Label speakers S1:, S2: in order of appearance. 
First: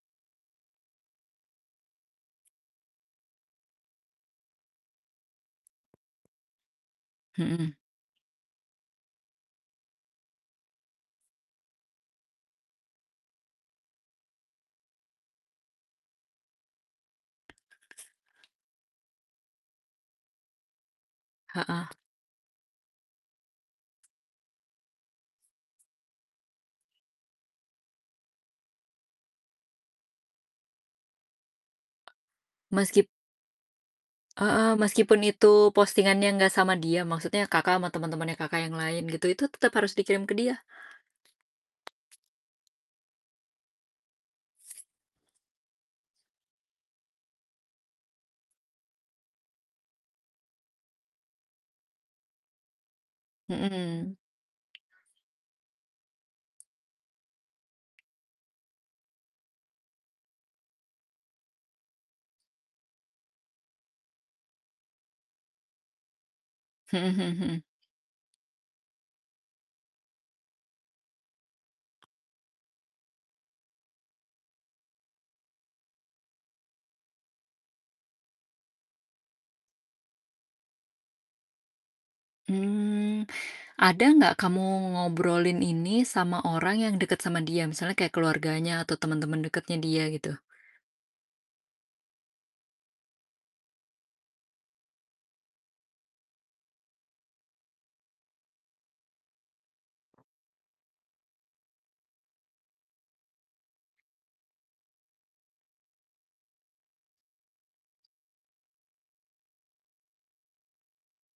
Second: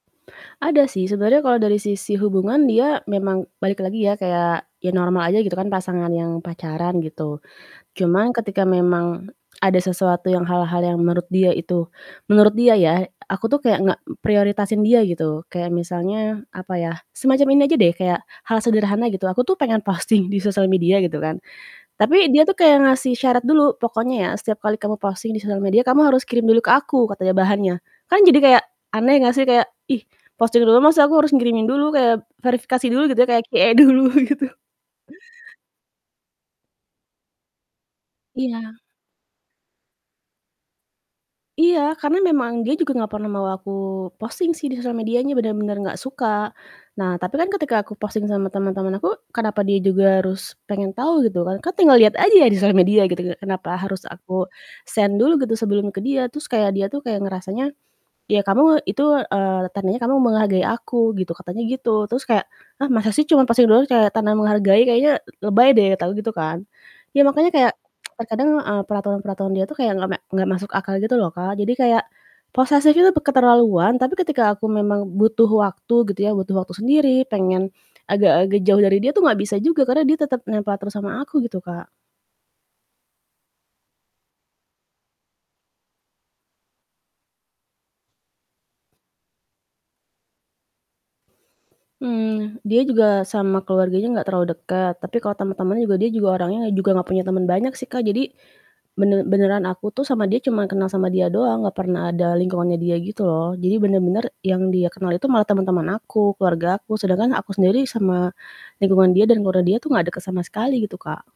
S1: Ada sih sebenernya kalau dari sisi hubungan dia memang balik lagi ya, kayak ya normal aja gitu kan, pasangan yang pacaran gitu.
S2: Mhm.
S1: Cuman ketika memang ada sesuatu yang hal-hal yang menurut dia itu menurut dia ya, aku tuh kayak enggak prioritasin dia gitu kayak misalnya apa ya, semacam ini aja deh, kayak hal sederhana gitu, aku tuh pengen posting di sosial media gitu kan,
S2: Heeh.
S1: tapi dia tuh kayak ngasih syarat dulu, "Pokoknya ya setiap kali kamu posting di sosial media kamu harus kirim dulu ke aku," katanya bahannya. Kan jadi kayak aneh gak sih kayak, ih posting dulu maksudnya aku harus ngirimin dulu kayak verifikasi dulu
S2: Meskip
S1: gitu kayak QA dulu gitu.
S2: Heeh, meskipun itu postingannya enggak sama dia, maksudnya Kakak sama teman-temannya Kakak
S1: Iya.
S2: yang lain gitu itu tetap harus dikirim ke dia?
S1: Iya, karena memang dia juga nggak pernah mau aku posting sih di sosial medianya bener-bener nggak suka. Nah tapi kan ketika aku posting sama teman-teman aku, kenapa dia juga harus pengen tahu gitu kan. Kan tinggal liat aja ya di sosial media gitu kan, kenapa harus
S2: Mhm.
S1: aku send dulu gitu sebelum ke dia. Terus kayak dia tuh kayak ngerasanya, "Ya kamu itu, eee, tandanya kamu menghargai aku gitu," katanya gitu. Terus kayak, "Hah, masa sih cuman posting doang kayak tanda menghargai kayaknya l lebay deh," kata aku gitu kan.
S2: Mhm
S1: Ya
S2: mhm
S1: makanya
S2: mhm.
S1: kayak, terkadang, eee, peraturan-peraturan dia tuh kayak nggak mek nggak masuk akal gitu loh Kak. Jadi kayak posesif itu keterlaluan, tapi ketika aku memang butuh waktu gitu ya, butuh waktu sendiri, pengen agak agak jauh dari dia tuh nggak bisa juga karena dia tetep nempel terus sama aku gitu Kak.
S2: Mmm, ada gak kamu ngobrolin ini sama orang yang deket sama dia misalnya kayak keluarganya atau temen-temen dekatnya dia gitu?
S1: Mmm, dia juga sama keluarganya gak terlalu deket, tapi kalau temen-temen juga dia juga orangnya juga gak punya temen banyak sih Kak, jadi bener beneran aku tuh sama dia cuman kenal sama dia doang, gak pernah ada lingkungannya dia gitu loh. Jadi bener-bener yang dia kenal itu malah temen-temen aku, keluargaku sedangkan aku sendiri sama lingkungan dia dan keluarga dia tuh gak deket sama sekali gitu Kak.